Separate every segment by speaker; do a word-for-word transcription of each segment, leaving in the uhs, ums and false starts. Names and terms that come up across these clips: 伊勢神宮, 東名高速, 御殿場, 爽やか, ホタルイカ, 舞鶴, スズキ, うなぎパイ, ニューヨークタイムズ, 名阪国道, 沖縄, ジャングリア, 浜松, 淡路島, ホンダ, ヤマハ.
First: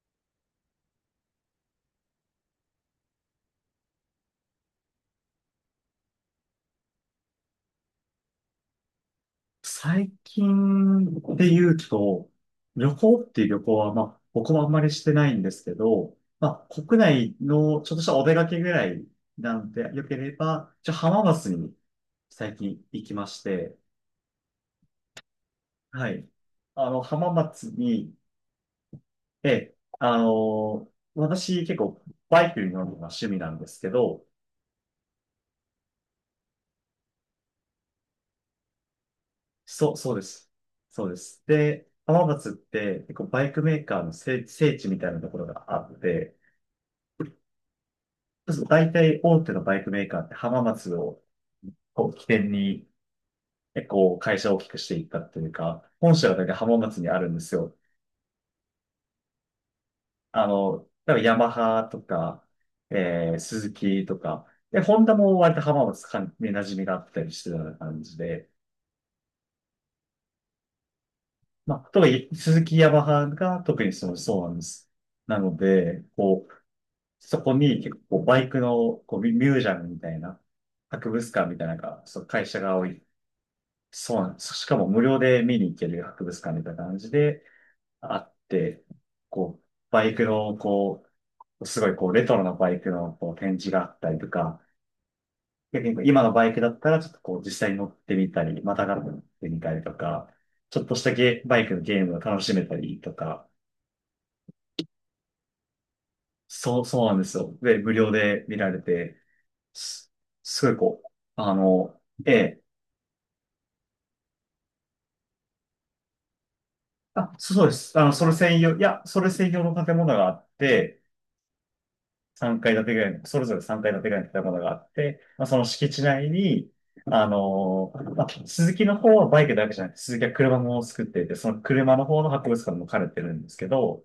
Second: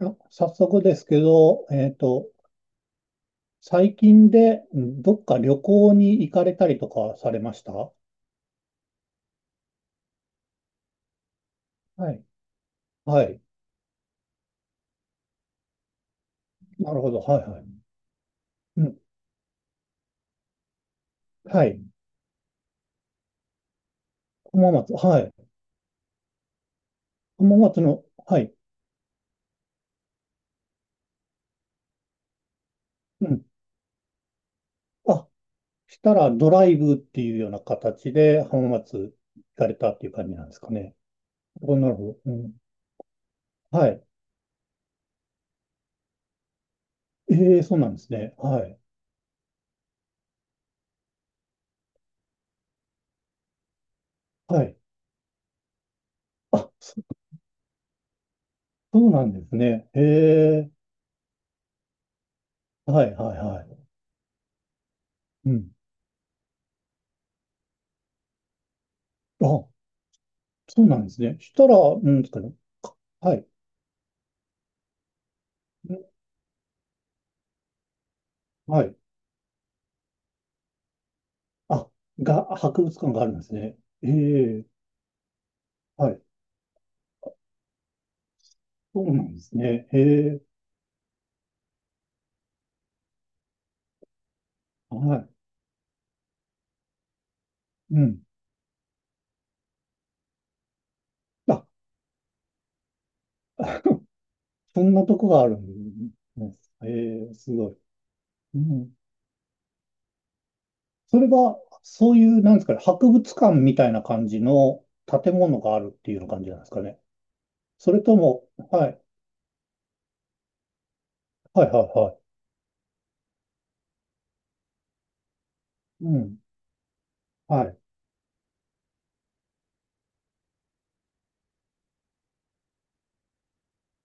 Speaker 1: あ、早速ですけど、えっと、最近でうんどっか旅行に行かれたりとかされました？は
Speaker 2: 最近で言う
Speaker 1: い。
Speaker 2: と、旅行
Speaker 1: は
Speaker 2: っ
Speaker 1: い。
Speaker 2: ていう旅行は、まあ、僕もあんまりしてないんですけど、まあ、
Speaker 1: な
Speaker 2: 国
Speaker 1: るほど。
Speaker 2: 内
Speaker 1: はいはい。
Speaker 2: のちょっとしたお出かけぐ
Speaker 1: う
Speaker 2: ら
Speaker 1: ん。
Speaker 2: い。なんて良ければ、ちょ、浜松
Speaker 1: は
Speaker 2: に
Speaker 1: い。
Speaker 2: 最近行きまして、
Speaker 1: 浜松。はい。
Speaker 2: はい。あの、浜
Speaker 1: 浜
Speaker 2: 松
Speaker 1: 松の、
Speaker 2: に、
Speaker 1: はい。
Speaker 2: ええ、あの、私結構バイクに乗るのが趣
Speaker 1: う
Speaker 2: 味
Speaker 1: ん。
Speaker 2: なんですけど、
Speaker 1: あ、したらドライブっていうような形で浜松行かれた
Speaker 2: そう、
Speaker 1: っていう
Speaker 2: そうで
Speaker 1: 感じなん
Speaker 2: す。
Speaker 1: ですかね。
Speaker 2: そうです。
Speaker 1: おな
Speaker 2: で、
Speaker 1: るほ
Speaker 2: 浜
Speaker 1: ど。う
Speaker 2: 松っ
Speaker 1: ん。
Speaker 2: て結構バイクメー
Speaker 1: は
Speaker 2: カー
Speaker 1: い。
Speaker 2: の聖、聖地みたいなところがあって、
Speaker 1: ええ、そうなんですね。
Speaker 2: そう、
Speaker 1: はい。
Speaker 2: 大体大手のバイクメーカーって浜松をこう起点に、えこう会社を大
Speaker 1: は
Speaker 2: きく
Speaker 1: い。
Speaker 2: していったっていうか、本社が大体
Speaker 1: あ、
Speaker 2: 浜
Speaker 1: そ
Speaker 2: 松にあるんですよ。
Speaker 1: そうなんですね。え
Speaker 2: あ
Speaker 1: え、
Speaker 2: の、だからヤマハとか、
Speaker 1: はい
Speaker 2: え
Speaker 1: はい
Speaker 2: ー、ス
Speaker 1: は
Speaker 2: ズ
Speaker 1: い。
Speaker 2: キとか、で、ホンダも
Speaker 1: う
Speaker 2: 割と
Speaker 1: ん。
Speaker 2: 浜松かんに馴染みがあったりしてたような感じで、
Speaker 1: あ、そうなんですね。した
Speaker 2: ま
Speaker 1: ら、
Speaker 2: あ、
Speaker 1: う
Speaker 2: 特
Speaker 1: ん、
Speaker 2: に
Speaker 1: ですか
Speaker 2: ス
Speaker 1: ね。
Speaker 2: ズキヤマハ
Speaker 1: はい。
Speaker 2: が特にその、そうなんです。なの
Speaker 1: う
Speaker 2: で、
Speaker 1: ん
Speaker 2: こう、そこに結構バイクの
Speaker 1: はい。
Speaker 2: こうミュミュージアムみたいな、博物館みたいなの
Speaker 1: あ、
Speaker 2: が、そう、会
Speaker 1: が、
Speaker 2: 社が
Speaker 1: 博
Speaker 2: 多
Speaker 1: 物
Speaker 2: い、
Speaker 1: 館があるんですね。え
Speaker 2: そうなんです。し
Speaker 1: え、
Speaker 2: かも無料で見に行ける
Speaker 1: はい。
Speaker 2: 博物館みたいな感じであって、
Speaker 1: そうなんです
Speaker 2: こう、
Speaker 1: ね。え
Speaker 2: バイク
Speaker 1: え、
Speaker 2: の、こう、すごいこう、レトロなバイクのこう展示があったりとか、
Speaker 1: はい。
Speaker 2: 逆にこう今のバイクだったら、ちょっとこう、実際に乗っ
Speaker 1: う
Speaker 2: て
Speaker 1: ん。
Speaker 2: みたり、またがってみたりとか、ちょっとしたゲ、バ
Speaker 1: あ、
Speaker 2: イクのゲームを楽しめたりとか、
Speaker 1: そんなとこがあるんですね。
Speaker 2: そう、そうなんで
Speaker 1: ええ、
Speaker 2: す
Speaker 1: す
Speaker 2: よ。
Speaker 1: ごい。
Speaker 2: で、無料で見
Speaker 1: う
Speaker 2: られ
Speaker 1: ん。
Speaker 2: て、す、すごいこう、
Speaker 1: それ
Speaker 2: あ
Speaker 1: は、
Speaker 2: の、
Speaker 1: そうい
Speaker 2: え
Speaker 1: う、なんで
Speaker 2: え、
Speaker 1: すかね、博物館みたいな感じの建物があるっていうような感じなんですかね。
Speaker 2: あ、そうそうで
Speaker 1: そ
Speaker 2: す。
Speaker 1: れ
Speaker 2: あの、
Speaker 1: と
Speaker 2: それ
Speaker 1: も、
Speaker 2: 専用、い
Speaker 1: はい。
Speaker 2: や、それ専用の建物があって、
Speaker 1: はいはいはい。
Speaker 2: さんがい建てぐらいの、それぞれさんがい建てぐらいの建物があって、まあ、その敷地
Speaker 1: う
Speaker 2: 内
Speaker 1: ん。
Speaker 2: に、あ
Speaker 1: はい。
Speaker 2: のーまあ、鈴木の方はバイクだけじゃなくて、鈴木は車も作っていて、その車の方の博物館も兼ねてるんですけど、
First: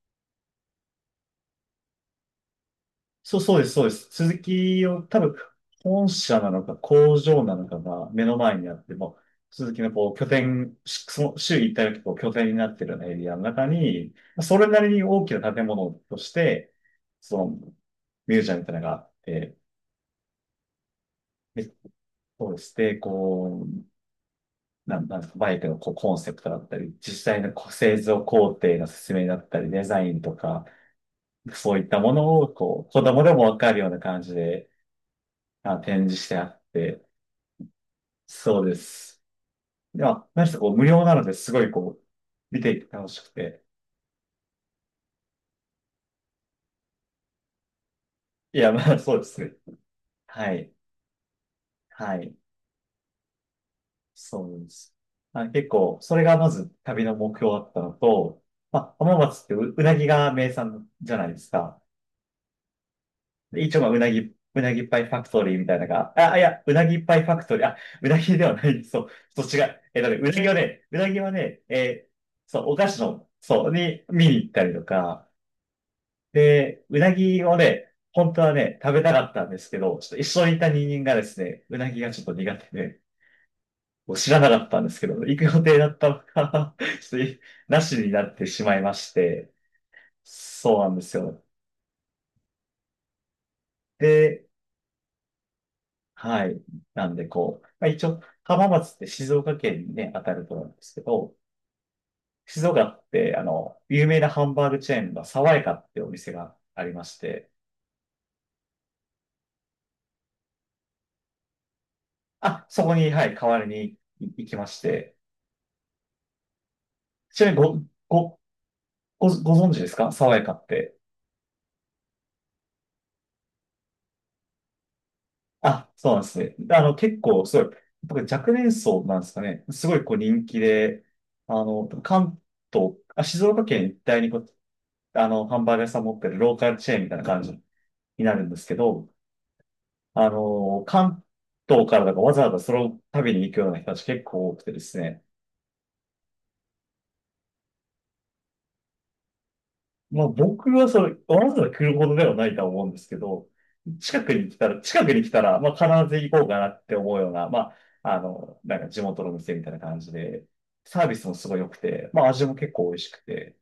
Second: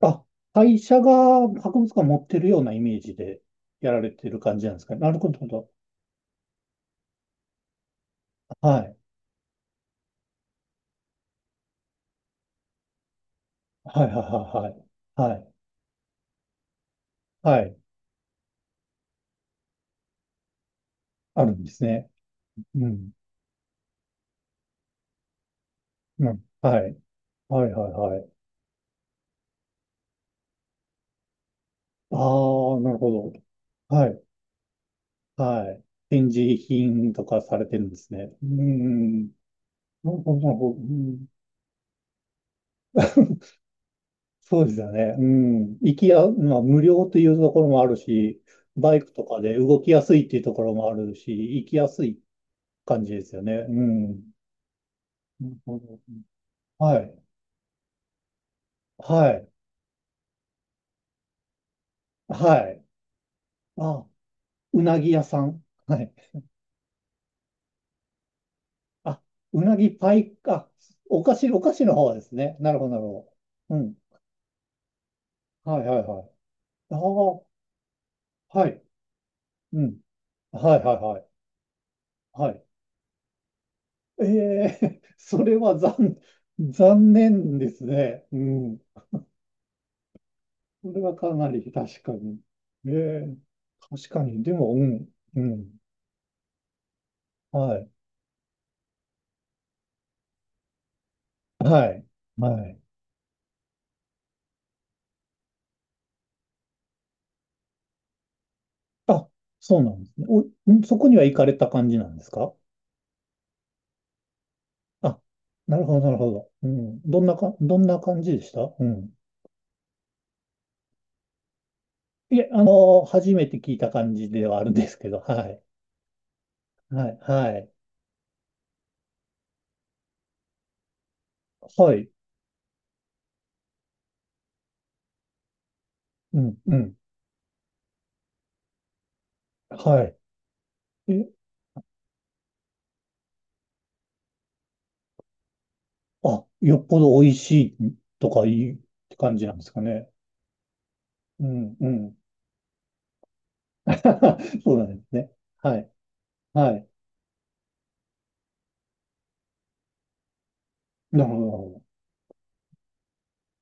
Speaker 1: あ、会社が博物館持ってるようなイメージ
Speaker 2: そう、
Speaker 1: で
Speaker 2: そうです、そうで
Speaker 1: やら
Speaker 2: す。
Speaker 1: れて
Speaker 2: 鈴
Speaker 1: る感じなんで
Speaker 2: 木
Speaker 1: すかね。
Speaker 2: を
Speaker 1: なる
Speaker 2: 多
Speaker 1: ほ
Speaker 2: 分、
Speaker 1: ど。
Speaker 2: 本社なのか工場なのかが目の前にあ
Speaker 1: は
Speaker 2: って、
Speaker 1: い。
Speaker 2: もう鈴木のこう拠点、しその週一回のこう拠点になってるようなエリアの中
Speaker 1: はいは
Speaker 2: に、
Speaker 1: いは
Speaker 2: それ
Speaker 1: い
Speaker 2: なりに大
Speaker 1: はい。
Speaker 2: き
Speaker 1: はい。
Speaker 2: な建物として、その
Speaker 1: はい。
Speaker 2: ミュージアムみたいなのがあって、
Speaker 1: ある
Speaker 2: め
Speaker 1: ん
Speaker 2: っ
Speaker 1: ですね。
Speaker 2: そうし
Speaker 1: う
Speaker 2: て、
Speaker 1: ん。
Speaker 2: こう、なん、なんですか、バイクのこうコン
Speaker 1: う
Speaker 2: セプ
Speaker 1: ん。
Speaker 2: トだった
Speaker 1: は
Speaker 2: り、
Speaker 1: い。
Speaker 2: 実際のこ
Speaker 1: はい
Speaker 2: う
Speaker 1: はい
Speaker 2: 製
Speaker 1: は
Speaker 2: 造
Speaker 1: い。
Speaker 2: 工程の説明だったり、デザインとか、そういったも
Speaker 1: あ
Speaker 2: のを、
Speaker 1: あ、
Speaker 2: こう、
Speaker 1: なる
Speaker 2: 子供
Speaker 1: ほ
Speaker 2: でもわかるよう
Speaker 1: ど。
Speaker 2: な
Speaker 1: は
Speaker 2: 感
Speaker 1: い。
Speaker 2: じで、
Speaker 1: は
Speaker 2: あ、
Speaker 1: い。
Speaker 2: 展示し
Speaker 1: 展
Speaker 2: てあ
Speaker 1: 示
Speaker 2: って、
Speaker 1: 品とかされてるんですね。う
Speaker 2: そうです。
Speaker 1: ん。
Speaker 2: で
Speaker 1: なるほ
Speaker 2: は、
Speaker 1: ど、
Speaker 2: 何
Speaker 1: な
Speaker 2: し
Speaker 1: る
Speaker 2: ろこ
Speaker 1: ほ
Speaker 2: う、
Speaker 1: ど。う
Speaker 2: 無料なの
Speaker 1: ん
Speaker 2: で、すごいこう、見ていて楽しく て。
Speaker 1: そうですよね。うん。行きや、まあ、無料というところもあるし、
Speaker 2: いや、ま
Speaker 1: バ
Speaker 2: あ、
Speaker 1: イク
Speaker 2: そうで
Speaker 1: と
Speaker 2: す
Speaker 1: か
Speaker 2: ね。
Speaker 1: で動きやすいっていうと
Speaker 2: は
Speaker 1: こ
Speaker 2: い。
Speaker 1: ろもあるし、行きやす
Speaker 2: は
Speaker 1: い
Speaker 2: い。
Speaker 1: 感じですよね。うん。
Speaker 2: そうです。まあ、
Speaker 1: なる
Speaker 2: 結
Speaker 1: ほ
Speaker 2: 構、
Speaker 1: ど。
Speaker 2: それがまず
Speaker 1: は
Speaker 2: 旅の
Speaker 1: い。
Speaker 2: 目標だったのと、まあ、浜
Speaker 1: は
Speaker 2: 松っ
Speaker 1: い。
Speaker 2: てう、うなぎが名産じゃないですか。
Speaker 1: はい。
Speaker 2: で一応、まあ、う
Speaker 1: あ、
Speaker 2: なぎ、うな
Speaker 1: う
Speaker 2: ぎパ
Speaker 1: な
Speaker 2: イ
Speaker 1: ぎ
Speaker 2: ファ
Speaker 1: 屋
Speaker 2: ク
Speaker 1: さ
Speaker 2: トリー
Speaker 1: ん。
Speaker 2: みたいなの
Speaker 1: は
Speaker 2: が、
Speaker 1: い。
Speaker 2: あ、いや、うなぎパイファクトリー、あ、うなぎではない、そ
Speaker 1: あ、
Speaker 2: う、そう違
Speaker 1: うな
Speaker 2: う。
Speaker 1: ぎ
Speaker 2: えっと
Speaker 1: パ
Speaker 2: ね、うな
Speaker 1: イ、
Speaker 2: ぎは
Speaker 1: あ、
Speaker 2: ね、うなぎ
Speaker 1: お
Speaker 2: は
Speaker 1: 菓子、
Speaker 2: ね、
Speaker 1: お菓子の
Speaker 2: え
Speaker 1: 方
Speaker 2: ー
Speaker 1: ですね。
Speaker 2: そう、
Speaker 1: な
Speaker 2: お
Speaker 1: るほ
Speaker 2: 菓
Speaker 1: ど、な
Speaker 2: 子
Speaker 1: るほ
Speaker 2: の、そう、
Speaker 1: ど。うん。
Speaker 2: に見に行ったりとか、
Speaker 1: はい、はい、はい。
Speaker 2: で、
Speaker 1: あ
Speaker 2: う
Speaker 1: あ、
Speaker 2: なぎをね、本当は
Speaker 1: は
Speaker 2: ね、
Speaker 1: い。
Speaker 2: 食べたかったんですけ
Speaker 1: う
Speaker 2: ど、
Speaker 1: ん。
Speaker 2: ちょっと一緒にいた
Speaker 1: はい、
Speaker 2: 人
Speaker 1: はい、
Speaker 2: 間が
Speaker 1: は
Speaker 2: で
Speaker 1: い。
Speaker 2: すね、うなぎがちょっと
Speaker 1: は
Speaker 2: 苦
Speaker 1: い。
Speaker 2: 手で、もう
Speaker 1: え
Speaker 2: 知らなかったんです
Speaker 1: え
Speaker 2: けど、行
Speaker 1: そ
Speaker 2: く
Speaker 1: れ
Speaker 2: 予
Speaker 1: は
Speaker 2: 定だった
Speaker 1: 残、
Speaker 2: のが、 ちょっ
Speaker 1: 残
Speaker 2: とい
Speaker 1: 念で
Speaker 2: な
Speaker 1: す
Speaker 2: しにな
Speaker 1: ね。
Speaker 2: っ
Speaker 1: う
Speaker 2: てしま
Speaker 1: ん。
Speaker 2: いまして、そうな
Speaker 1: そ
Speaker 2: ん
Speaker 1: れ
Speaker 2: で
Speaker 1: は
Speaker 2: す
Speaker 1: か
Speaker 2: よ。
Speaker 1: なり確かに。ええ確かに。
Speaker 2: で、
Speaker 1: でも、うん、うん。
Speaker 2: はい。なんで、こう、
Speaker 1: は
Speaker 2: まあ、
Speaker 1: い、
Speaker 2: 一応、浜松って静岡県にね、当たると思うんですけど、
Speaker 1: はい、
Speaker 2: 静
Speaker 1: はい。
Speaker 2: 岡って、あの、有名なハンバーグチェーンの爽やかってお店がありまして、
Speaker 1: あ、そうなんですね。お、んそこには行かれた感じなんですか？
Speaker 2: あ、そこに、はい、代わりにい行きまして、
Speaker 1: あ、なるほど、なるほど。うん。どんな
Speaker 2: ちな
Speaker 1: か、
Speaker 2: み
Speaker 1: ど
Speaker 2: に
Speaker 1: んな感
Speaker 2: ご、
Speaker 1: じ
Speaker 2: ご、
Speaker 1: でした？うん。
Speaker 2: ご、ご存知ですか、爽やかって。
Speaker 1: いえ、あの、初めて聞いた感じではあるんですけど、はい。
Speaker 2: あ、そうなんですね。で、あの、
Speaker 1: はい、
Speaker 2: 結構、
Speaker 1: は
Speaker 2: すご
Speaker 1: い。
Speaker 2: い、僕若年層なんですかね。すごい、こう、人気で、あの、
Speaker 1: はい。
Speaker 2: 関東、あ、静岡県一帯にこう、あの、ハンバーグ屋さん持ってる
Speaker 1: うん、
Speaker 2: ローカ
Speaker 1: う
Speaker 2: ルチ
Speaker 1: ん。
Speaker 2: ェーンみたいな感じになるんですけど、
Speaker 1: は
Speaker 2: あの、
Speaker 1: い。
Speaker 2: 関
Speaker 1: え、
Speaker 2: 東からだからわざわざその旅に行くような人たち結構多くてですね。
Speaker 1: あ、よっぽど美味しいとかいいって感じなんですかね。
Speaker 2: まあ僕はそれ、わ
Speaker 1: う
Speaker 2: ざわざ
Speaker 1: ん、う
Speaker 2: 来るほど
Speaker 1: ん。
Speaker 2: ではないとは思うんですけど、近くに来 た
Speaker 1: そう
Speaker 2: ら、
Speaker 1: なんで
Speaker 2: 近く
Speaker 1: す
Speaker 2: に来
Speaker 1: ね。
Speaker 2: たら、ま
Speaker 1: はい、
Speaker 2: あ必ず行こうかな
Speaker 1: は
Speaker 2: っ
Speaker 1: い。
Speaker 2: て思うような、まあ、あの、なんか地元の店みたいな感じで、サービ
Speaker 1: な
Speaker 2: スも
Speaker 1: る
Speaker 2: すごい良く
Speaker 1: ほ
Speaker 2: て、まあ味も結構美味しくて、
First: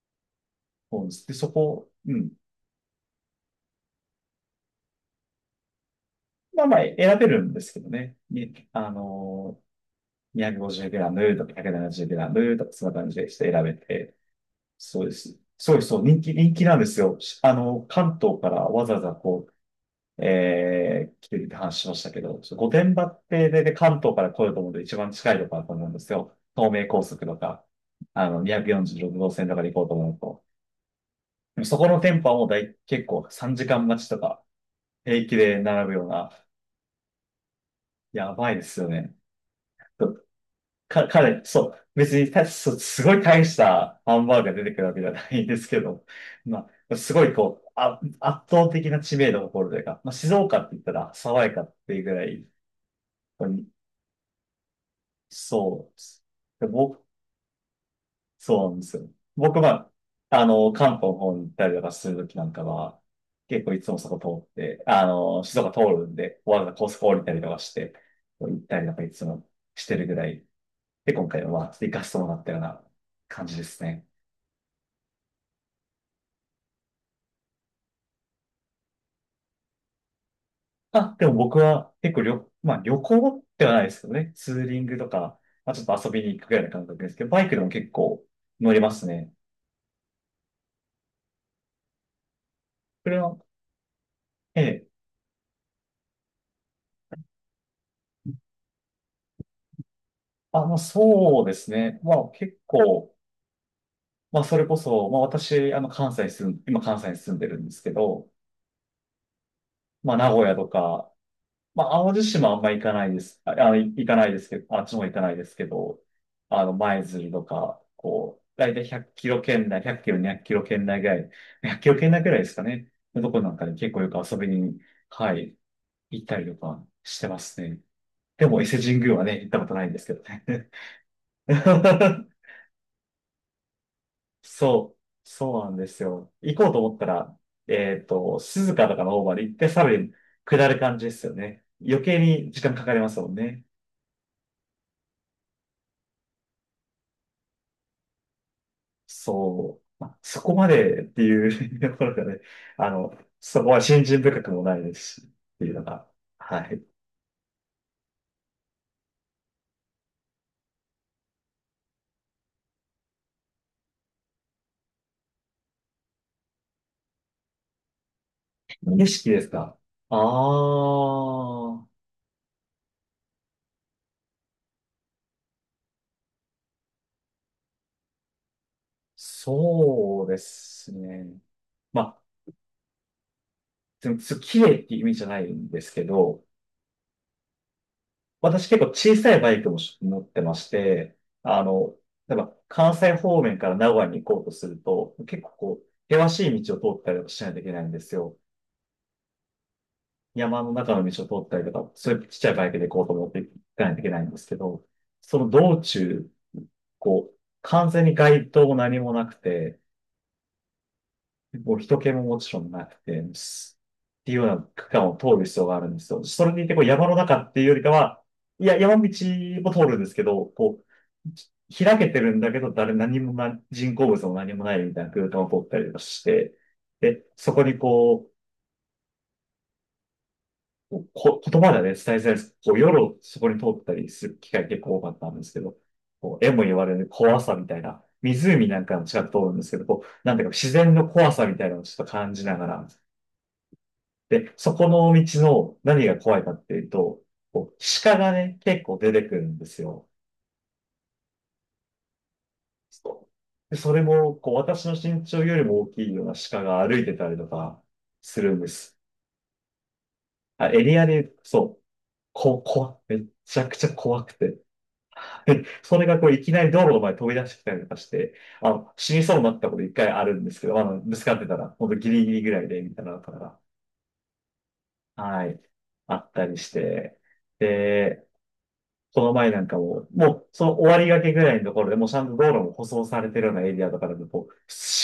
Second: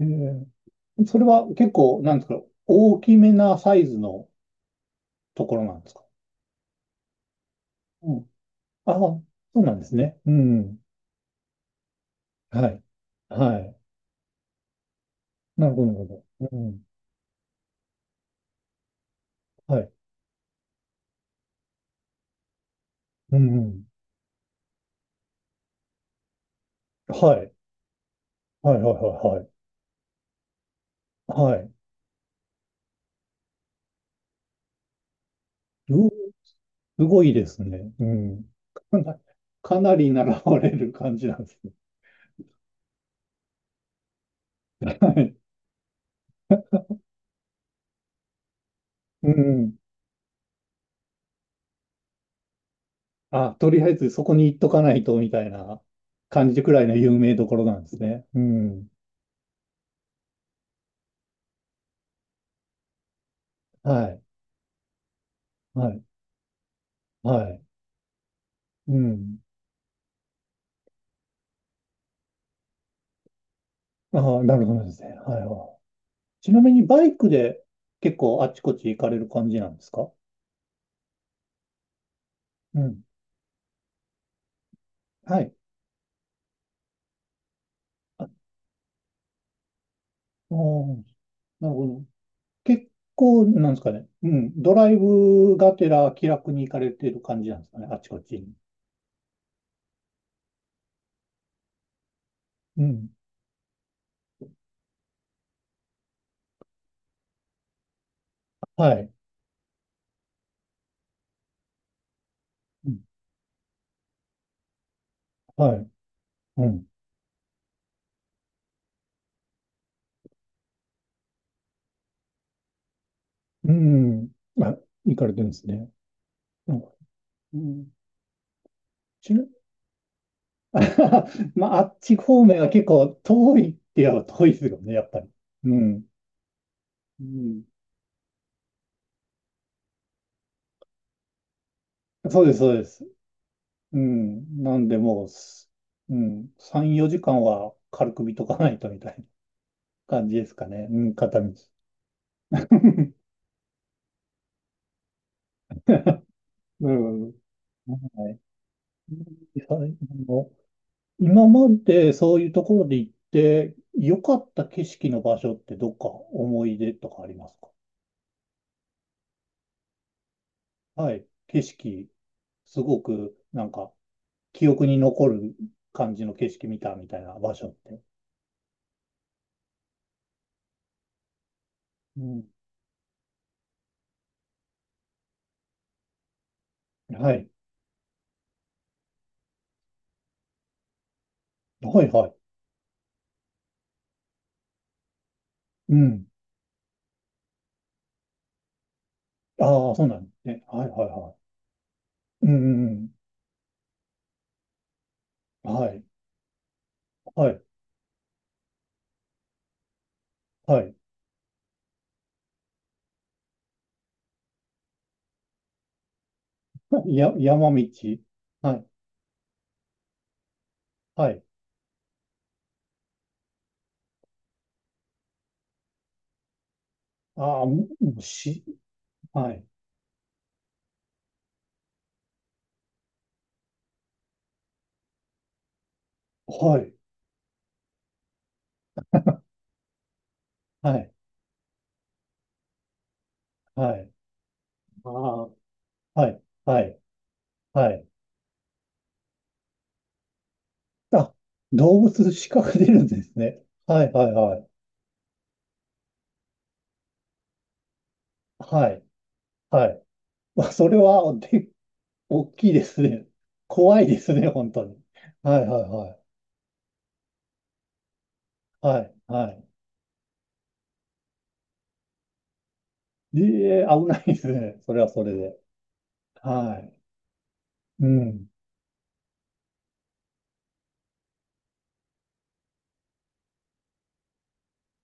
Speaker 1: ど。えー
Speaker 2: そうで
Speaker 1: それ
Speaker 2: す。で、
Speaker 1: は
Speaker 2: そ
Speaker 1: 結
Speaker 2: こ、
Speaker 1: 構、
Speaker 2: う
Speaker 1: なんです
Speaker 2: ん、
Speaker 1: か、大きめなサイズのところなんですか？
Speaker 2: まあまあ選べるんですけど
Speaker 1: う
Speaker 2: ね。
Speaker 1: ん。
Speaker 2: にあ
Speaker 1: ああ、そ
Speaker 2: の、
Speaker 1: うなんですね。う
Speaker 2: に ご
Speaker 1: ん。
Speaker 2: ぜろムとかいち なな ぜろムと
Speaker 1: は
Speaker 2: か
Speaker 1: い。
Speaker 2: そんな感じでして
Speaker 1: は
Speaker 2: 選べ
Speaker 1: い。
Speaker 2: て、そうです。
Speaker 1: な
Speaker 2: そ
Speaker 1: る
Speaker 2: うで
Speaker 1: ほ
Speaker 2: す、
Speaker 1: ど、
Speaker 2: そ
Speaker 1: な
Speaker 2: う、
Speaker 1: る
Speaker 2: 人
Speaker 1: ほ
Speaker 2: 気、
Speaker 1: ど。
Speaker 2: 人
Speaker 1: う
Speaker 2: 気なんで
Speaker 1: ん。
Speaker 2: すよ。しあの、関東からわざわざこう、
Speaker 1: はい。
Speaker 2: えー、来てるって話しましたけど、ちょ御殿場っ
Speaker 1: うん、
Speaker 2: て、
Speaker 1: う
Speaker 2: で、で、
Speaker 1: ん。
Speaker 2: 関東から来ようと思うと一番近いところだと思うんですよ。東名高速
Speaker 1: は
Speaker 2: と
Speaker 1: い。
Speaker 2: か、あの、
Speaker 1: はい、はい、は
Speaker 2: にひゃくよんじゅうろく号
Speaker 1: い、は
Speaker 2: 線と
Speaker 1: い。
Speaker 2: かで行こうと思うと。
Speaker 1: は
Speaker 2: でも
Speaker 1: い。
Speaker 2: そこの店舗はもうだい、結構さんじかん待ちとか、平気で並ぶよう
Speaker 1: う
Speaker 2: な、
Speaker 1: すごいですね。う
Speaker 2: やば
Speaker 1: ん。
Speaker 2: いですよ
Speaker 1: か
Speaker 2: ね。
Speaker 1: な、かなり習われる
Speaker 2: か、
Speaker 1: 感
Speaker 2: か
Speaker 1: じ
Speaker 2: な
Speaker 1: な
Speaker 2: り、
Speaker 1: んです
Speaker 2: そ
Speaker 1: ね。
Speaker 2: う、別にたす、すごい大したハンバーグが出てくるわ けじゃ
Speaker 1: は
Speaker 2: な
Speaker 1: い。
Speaker 2: いんですけど、まあ、すごいこう、あ、圧倒的な知
Speaker 1: う
Speaker 2: 名度を誇ると
Speaker 1: ん。
Speaker 2: いうか、まあ、静岡って言ったら爽やかっていうぐらい、こ
Speaker 1: あ、
Speaker 2: う、
Speaker 1: とりあえずそこに行っとかないとみたいな
Speaker 2: そうです。
Speaker 1: 感じ
Speaker 2: で、
Speaker 1: くらいの
Speaker 2: 僕、
Speaker 1: 有名どころなんですね。う
Speaker 2: そうなんで
Speaker 1: ん。
Speaker 2: すよ。僕は、あの、関東の方に行ったりとかするときなんかは、結構いつも
Speaker 1: は
Speaker 2: そこ
Speaker 1: い。
Speaker 2: 通って、あの、静岡通
Speaker 1: はい。
Speaker 2: るんで、わざわざ高速降りたり
Speaker 1: は
Speaker 2: とか
Speaker 1: い。
Speaker 2: して、こう行ったりと
Speaker 1: う
Speaker 2: かいつ
Speaker 1: ん。
Speaker 2: もしてるぐらい、で、今回は、まあ行かせてもらったような感じですね。
Speaker 1: ああ、なるほどですね。はいはい。ちなみにバイクで結構あっちこっち行かれる感じなんですか？
Speaker 2: あ、でも僕は結構旅、ま
Speaker 1: う
Speaker 2: あ旅
Speaker 1: ん。
Speaker 2: 行ではないですけどね。ツーリングとか、
Speaker 1: はい。
Speaker 2: まあちょっと遊びに行くぐらいの感覚ですけど、バイクでも結構
Speaker 1: あ、あ
Speaker 2: 乗りますね。
Speaker 1: ーなるほど。結
Speaker 2: これは、
Speaker 1: 構、なんですかね。う
Speaker 2: え
Speaker 1: ん。ド
Speaker 2: え、
Speaker 1: ライブがてら気楽に行かれている感じなんですかね。あちこちに。
Speaker 2: あ、まあそうですね。まあ結
Speaker 1: うん。
Speaker 2: 構、まあそれこそ、まあ私、あの関西に住ん、今関西に住んでるんですけど、
Speaker 1: はい。
Speaker 2: まあ名古屋とか、まあ、淡路島はあんま行
Speaker 1: う
Speaker 2: か
Speaker 1: ん。
Speaker 2: ないです。あ、あ行かないですけど、あっちも行かないですけ
Speaker 1: はい。
Speaker 2: ど、あ
Speaker 1: う
Speaker 2: の、
Speaker 1: ん。
Speaker 2: 舞鶴とか、こう、だいたいひゃくキロ圏内、ひゃくキロ、にひゃくキロ圏内ぐらい、ひゃくキロ圏内ぐらいですかね、のとこなんか
Speaker 1: う
Speaker 2: で結構よく
Speaker 1: ん。
Speaker 2: 遊び
Speaker 1: ま
Speaker 2: に、
Speaker 1: あ、行かれ
Speaker 2: は
Speaker 1: てるんで
Speaker 2: い、
Speaker 1: すね。
Speaker 2: 行ったりと
Speaker 1: うん。
Speaker 2: かしてますね。でも伊勢神宮は
Speaker 1: ち
Speaker 2: ね、
Speaker 1: な
Speaker 2: 行ったことないんですけどね。
Speaker 1: まあ、あっち 方面は結構遠いって言えば遠いですよね、
Speaker 2: そう、
Speaker 1: やっぱり。
Speaker 2: そうな
Speaker 1: う
Speaker 2: んです
Speaker 1: ん。
Speaker 2: よ。行こうと思った
Speaker 1: う
Speaker 2: ら、
Speaker 1: ん。
Speaker 2: えっと、静かとかの方まで行って、さらに下る感じですよね。余計
Speaker 1: そう
Speaker 2: に
Speaker 1: です、
Speaker 2: 時間
Speaker 1: そう
Speaker 2: か
Speaker 1: で
Speaker 2: かり
Speaker 1: す。
Speaker 2: ますもんね。
Speaker 1: うん。なんで、もうす、うん。さん、よじかんは軽く見とかないとみたいな
Speaker 2: そう、まあ、
Speaker 1: 感じ
Speaker 2: そ
Speaker 1: で
Speaker 2: こ
Speaker 1: す
Speaker 2: ま
Speaker 1: かね。う
Speaker 2: でっ
Speaker 1: ん、
Speaker 2: て
Speaker 1: 片道。
Speaker 2: いう、 ところがね、あの、そこは信心深くもないですし、っていうのが、はい。
Speaker 1: うんはいはいあの今までそういうところで行って良かった景色の場所ってどっか思い出とかありますか？
Speaker 2: 景色ですか。ああ
Speaker 1: はい。景
Speaker 2: ー、
Speaker 1: 色、すごくなんか記憶に残る感じの景色見たみたいな場所って。
Speaker 2: そうですね。ま
Speaker 1: う
Speaker 2: あ、
Speaker 1: ん。
Speaker 2: でもす綺麗っていう意味じゃないんですけど、
Speaker 1: はい。
Speaker 2: 私結構小さいバイクも持ってまして、あの、
Speaker 1: はいは
Speaker 2: 例え
Speaker 1: い。
Speaker 2: ば関西方面から名古屋に行こうとすると、結構こ
Speaker 1: う
Speaker 2: う、
Speaker 1: ん。
Speaker 2: 険しい道を通ったりとかしないといけないんですよ。
Speaker 1: ああ、そうなんです
Speaker 2: 山
Speaker 1: ね。
Speaker 2: の
Speaker 1: はい
Speaker 2: 中
Speaker 1: は
Speaker 2: の
Speaker 1: い
Speaker 2: 道
Speaker 1: は
Speaker 2: を通ったりとか、そういうちっ
Speaker 1: い。
Speaker 2: ちゃ
Speaker 1: う
Speaker 2: いバイク
Speaker 1: ん
Speaker 2: で
Speaker 1: う
Speaker 2: 行こうと
Speaker 1: ん
Speaker 2: 思って行かないといけないんですけど、その
Speaker 1: うん。
Speaker 2: 道
Speaker 1: はい。
Speaker 2: 中、こう、
Speaker 1: はい。
Speaker 2: 完全に街灯も何もなくて、
Speaker 1: はい。
Speaker 2: もう人気ももちろんなくて、すっていうような区間を通る必要があるんですよ。それにいて、こう山の
Speaker 1: や、
Speaker 2: 中っていう
Speaker 1: 山
Speaker 2: より
Speaker 1: 道。
Speaker 2: かは、い
Speaker 1: は
Speaker 2: や、
Speaker 1: い。
Speaker 2: 山道も通るんですけど、こ
Speaker 1: はい。
Speaker 2: う、開けてるんだけど、誰、何もな、人工物も何もないみたいな空間を通ったりとかして、で、そこ
Speaker 1: ああ、
Speaker 2: に
Speaker 1: ももう
Speaker 2: こう、
Speaker 1: し、はい。
Speaker 2: こ、言葉ではね、伝えづらいです。こう、夜をそこに通ったりする機会結構多かったんですけど、こう、絵も言
Speaker 1: は
Speaker 2: われ
Speaker 1: い。
Speaker 2: る怖さみたいな、湖なんかの近く通るんですけど、こう、なんていうか自然
Speaker 1: は
Speaker 2: の
Speaker 1: い。
Speaker 2: 怖さみたいなのをちょっと感じながら、
Speaker 1: はい。
Speaker 2: で、そこ
Speaker 1: あ
Speaker 2: の道
Speaker 1: あ。
Speaker 2: の何が
Speaker 1: は
Speaker 2: 怖
Speaker 1: い、
Speaker 2: いかって
Speaker 1: は
Speaker 2: いう
Speaker 1: い、
Speaker 2: と、こう、
Speaker 1: はい。
Speaker 2: 鹿がね、結構出てくるんですよ。
Speaker 1: あ、動物視覚出るんで
Speaker 2: そ
Speaker 1: すね。
Speaker 2: うで、それ
Speaker 1: はい、はい、
Speaker 2: も、こう、
Speaker 1: はい。
Speaker 2: 私の身長よりも大きいような鹿が歩いてたりとかするんで
Speaker 1: は
Speaker 2: す。
Speaker 1: い、はい。
Speaker 2: あ、
Speaker 1: わ
Speaker 2: エ
Speaker 1: それ
Speaker 2: リア
Speaker 1: は、
Speaker 2: で、
Speaker 1: で、
Speaker 2: そう、
Speaker 1: 大
Speaker 2: こ、
Speaker 1: きいで
Speaker 2: 怖、
Speaker 1: す
Speaker 2: め
Speaker 1: ね。
Speaker 2: ちゃくちゃ
Speaker 1: 怖いで
Speaker 2: 怖く
Speaker 1: すね、
Speaker 2: て。
Speaker 1: 本当に。はい、は い、
Speaker 2: それが
Speaker 1: は
Speaker 2: こういきなり道路の前に飛び出してきたりとかして、あ
Speaker 1: い。
Speaker 2: の、
Speaker 1: は
Speaker 2: 死
Speaker 1: い、
Speaker 2: にそうにな
Speaker 1: は
Speaker 2: ったこといっかいあるんですけど、まあの、ぶつかってたら、ほんとギリギリぐらいで、みたいなのとか
Speaker 1: い。
Speaker 2: が、
Speaker 1: ええ、危ないですね。それはそれ
Speaker 2: は
Speaker 1: で。
Speaker 2: い、あったりし
Speaker 1: はい。
Speaker 2: て。
Speaker 1: う
Speaker 2: で、
Speaker 1: ん。
Speaker 2: この前なんかも、もう、その終わりがけぐらいのところでもうちゃんと道路も舗装されてるようなエリアとかでも、こう、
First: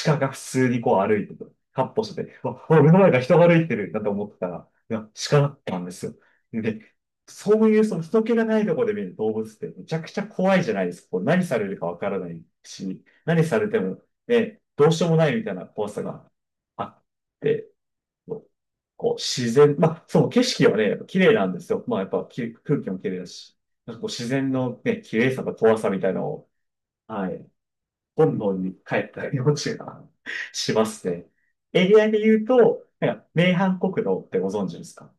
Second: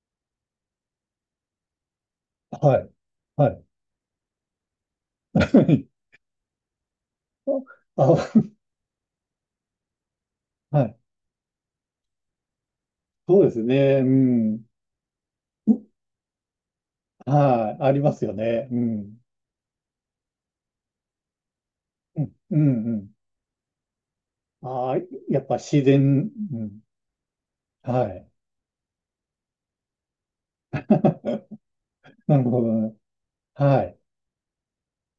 Speaker 2: 鹿が普通にこう歩いてとカッ歩してて、わ、
Speaker 1: は
Speaker 2: わ
Speaker 1: い、
Speaker 2: 目の前が人が
Speaker 1: は
Speaker 2: 歩
Speaker 1: い。
Speaker 2: いてるなんて思ってたら、いや、鹿だったんで すよ。で、そういうその人気
Speaker 1: あ、
Speaker 2: がないところで見る動物ってめちゃくちゃ怖いじゃな
Speaker 1: は
Speaker 2: いで
Speaker 1: い。
Speaker 2: すか。こう何されるかわからないし、
Speaker 1: そ
Speaker 2: 何
Speaker 1: うで
Speaker 2: さ
Speaker 1: す
Speaker 2: れても、
Speaker 1: ね。う
Speaker 2: ね、
Speaker 1: ん。
Speaker 2: どうしようもないみたいな
Speaker 1: う
Speaker 2: 怖さがあって、
Speaker 1: はい。ありますよね。う
Speaker 2: こう、
Speaker 1: ん。
Speaker 2: 自然、まあ、その景色はね、やっぱ綺麗なんですよ。まあ、やっ
Speaker 1: う
Speaker 2: ぱ
Speaker 1: ん、
Speaker 2: き
Speaker 1: うん、
Speaker 2: 空気
Speaker 1: う
Speaker 2: も
Speaker 1: ん。
Speaker 2: 綺麗だし、なんかこう、自然の
Speaker 1: ああ、
Speaker 2: ね、綺麗
Speaker 1: や
Speaker 2: さ
Speaker 1: っ
Speaker 2: と
Speaker 1: ぱ
Speaker 2: 怖
Speaker 1: 自
Speaker 2: さみたいなの
Speaker 1: 然、
Speaker 2: を、
Speaker 1: うん。
Speaker 2: はい、
Speaker 1: はい。
Speaker 2: 本能に帰ったようちが しますね。エリアで
Speaker 1: な
Speaker 2: 言う
Speaker 1: るほ
Speaker 2: と、
Speaker 1: ど。
Speaker 2: なんか、名阪
Speaker 1: はい。
Speaker 2: 国道ってご存知ですか？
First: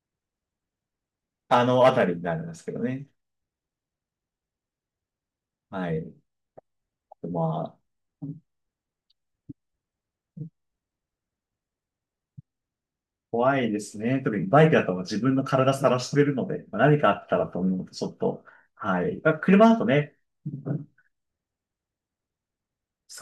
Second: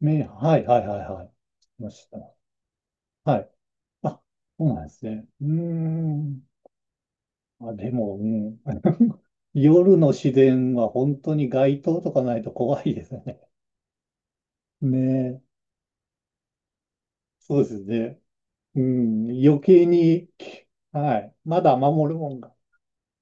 Speaker 1: め、はい、はい、はい、はい。
Speaker 2: あ
Speaker 1: い
Speaker 2: の
Speaker 1: ま
Speaker 2: あた
Speaker 1: し
Speaker 2: りにな
Speaker 1: た。
Speaker 2: るんですけどね。
Speaker 1: はい。あ、そうなんですね。うー
Speaker 2: はい。
Speaker 1: ん。
Speaker 2: ま
Speaker 1: あ、
Speaker 2: あ、
Speaker 1: でも、うん。夜の自然は本当に街灯とかないと怖いですね。
Speaker 2: 怖いですね。特にバイクだと
Speaker 1: ね
Speaker 2: 自分
Speaker 1: え。
Speaker 2: の体さらしてるので、まあ何かあったらと
Speaker 1: そうで
Speaker 2: 思
Speaker 1: す
Speaker 2: うと、ちょっ
Speaker 1: ね。
Speaker 2: と、
Speaker 1: う
Speaker 2: はい。
Speaker 1: ん。
Speaker 2: まあ
Speaker 1: 余
Speaker 2: 車だと
Speaker 1: 計
Speaker 2: ね、
Speaker 1: に、はい。まだ守るもんが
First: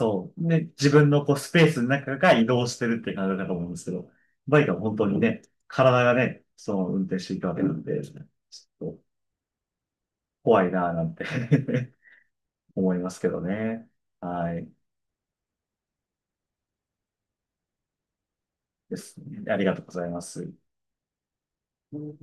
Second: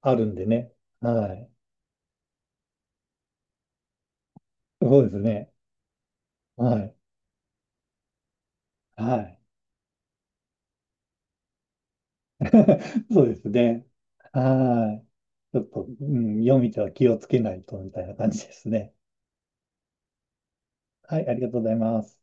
Speaker 1: あるんで
Speaker 2: う。で、
Speaker 1: ね。
Speaker 2: 自分の
Speaker 1: は
Speaker 2: こう
Speaker 1: い。
Speaker 2: スペースの中が移動してるって感じだと思うんですけど、バイクは本
Speaker 1: そう
Speaker 2: 当
Speaker 1: で
Speaker 2: に
Speaker 1: す
Speaker 2: ね、
Speaker 1: ね。
Speaker 2: 体がね、そ
Speaker 1: は
Speaker 2: の
Speaker 1: い。
Speaker 2: 運転していくわけなんで、ちょっと
Speaker 1: はい。
Speaker 2: 怖いなぁなんて 思いま す
Speaker 1: そう
Speaker 2: け
Speaker 1: で
Speaker 2: ど
Speaker 1: すね。
Speaker 2: ね。はい。
Speaker 1: はい。ちょっと、うん、夜道は気をつけないとみたいな感じですね。
Speaker 2: ですね。ありがとうございます。
Speaker 1: はい、ありがとうございます。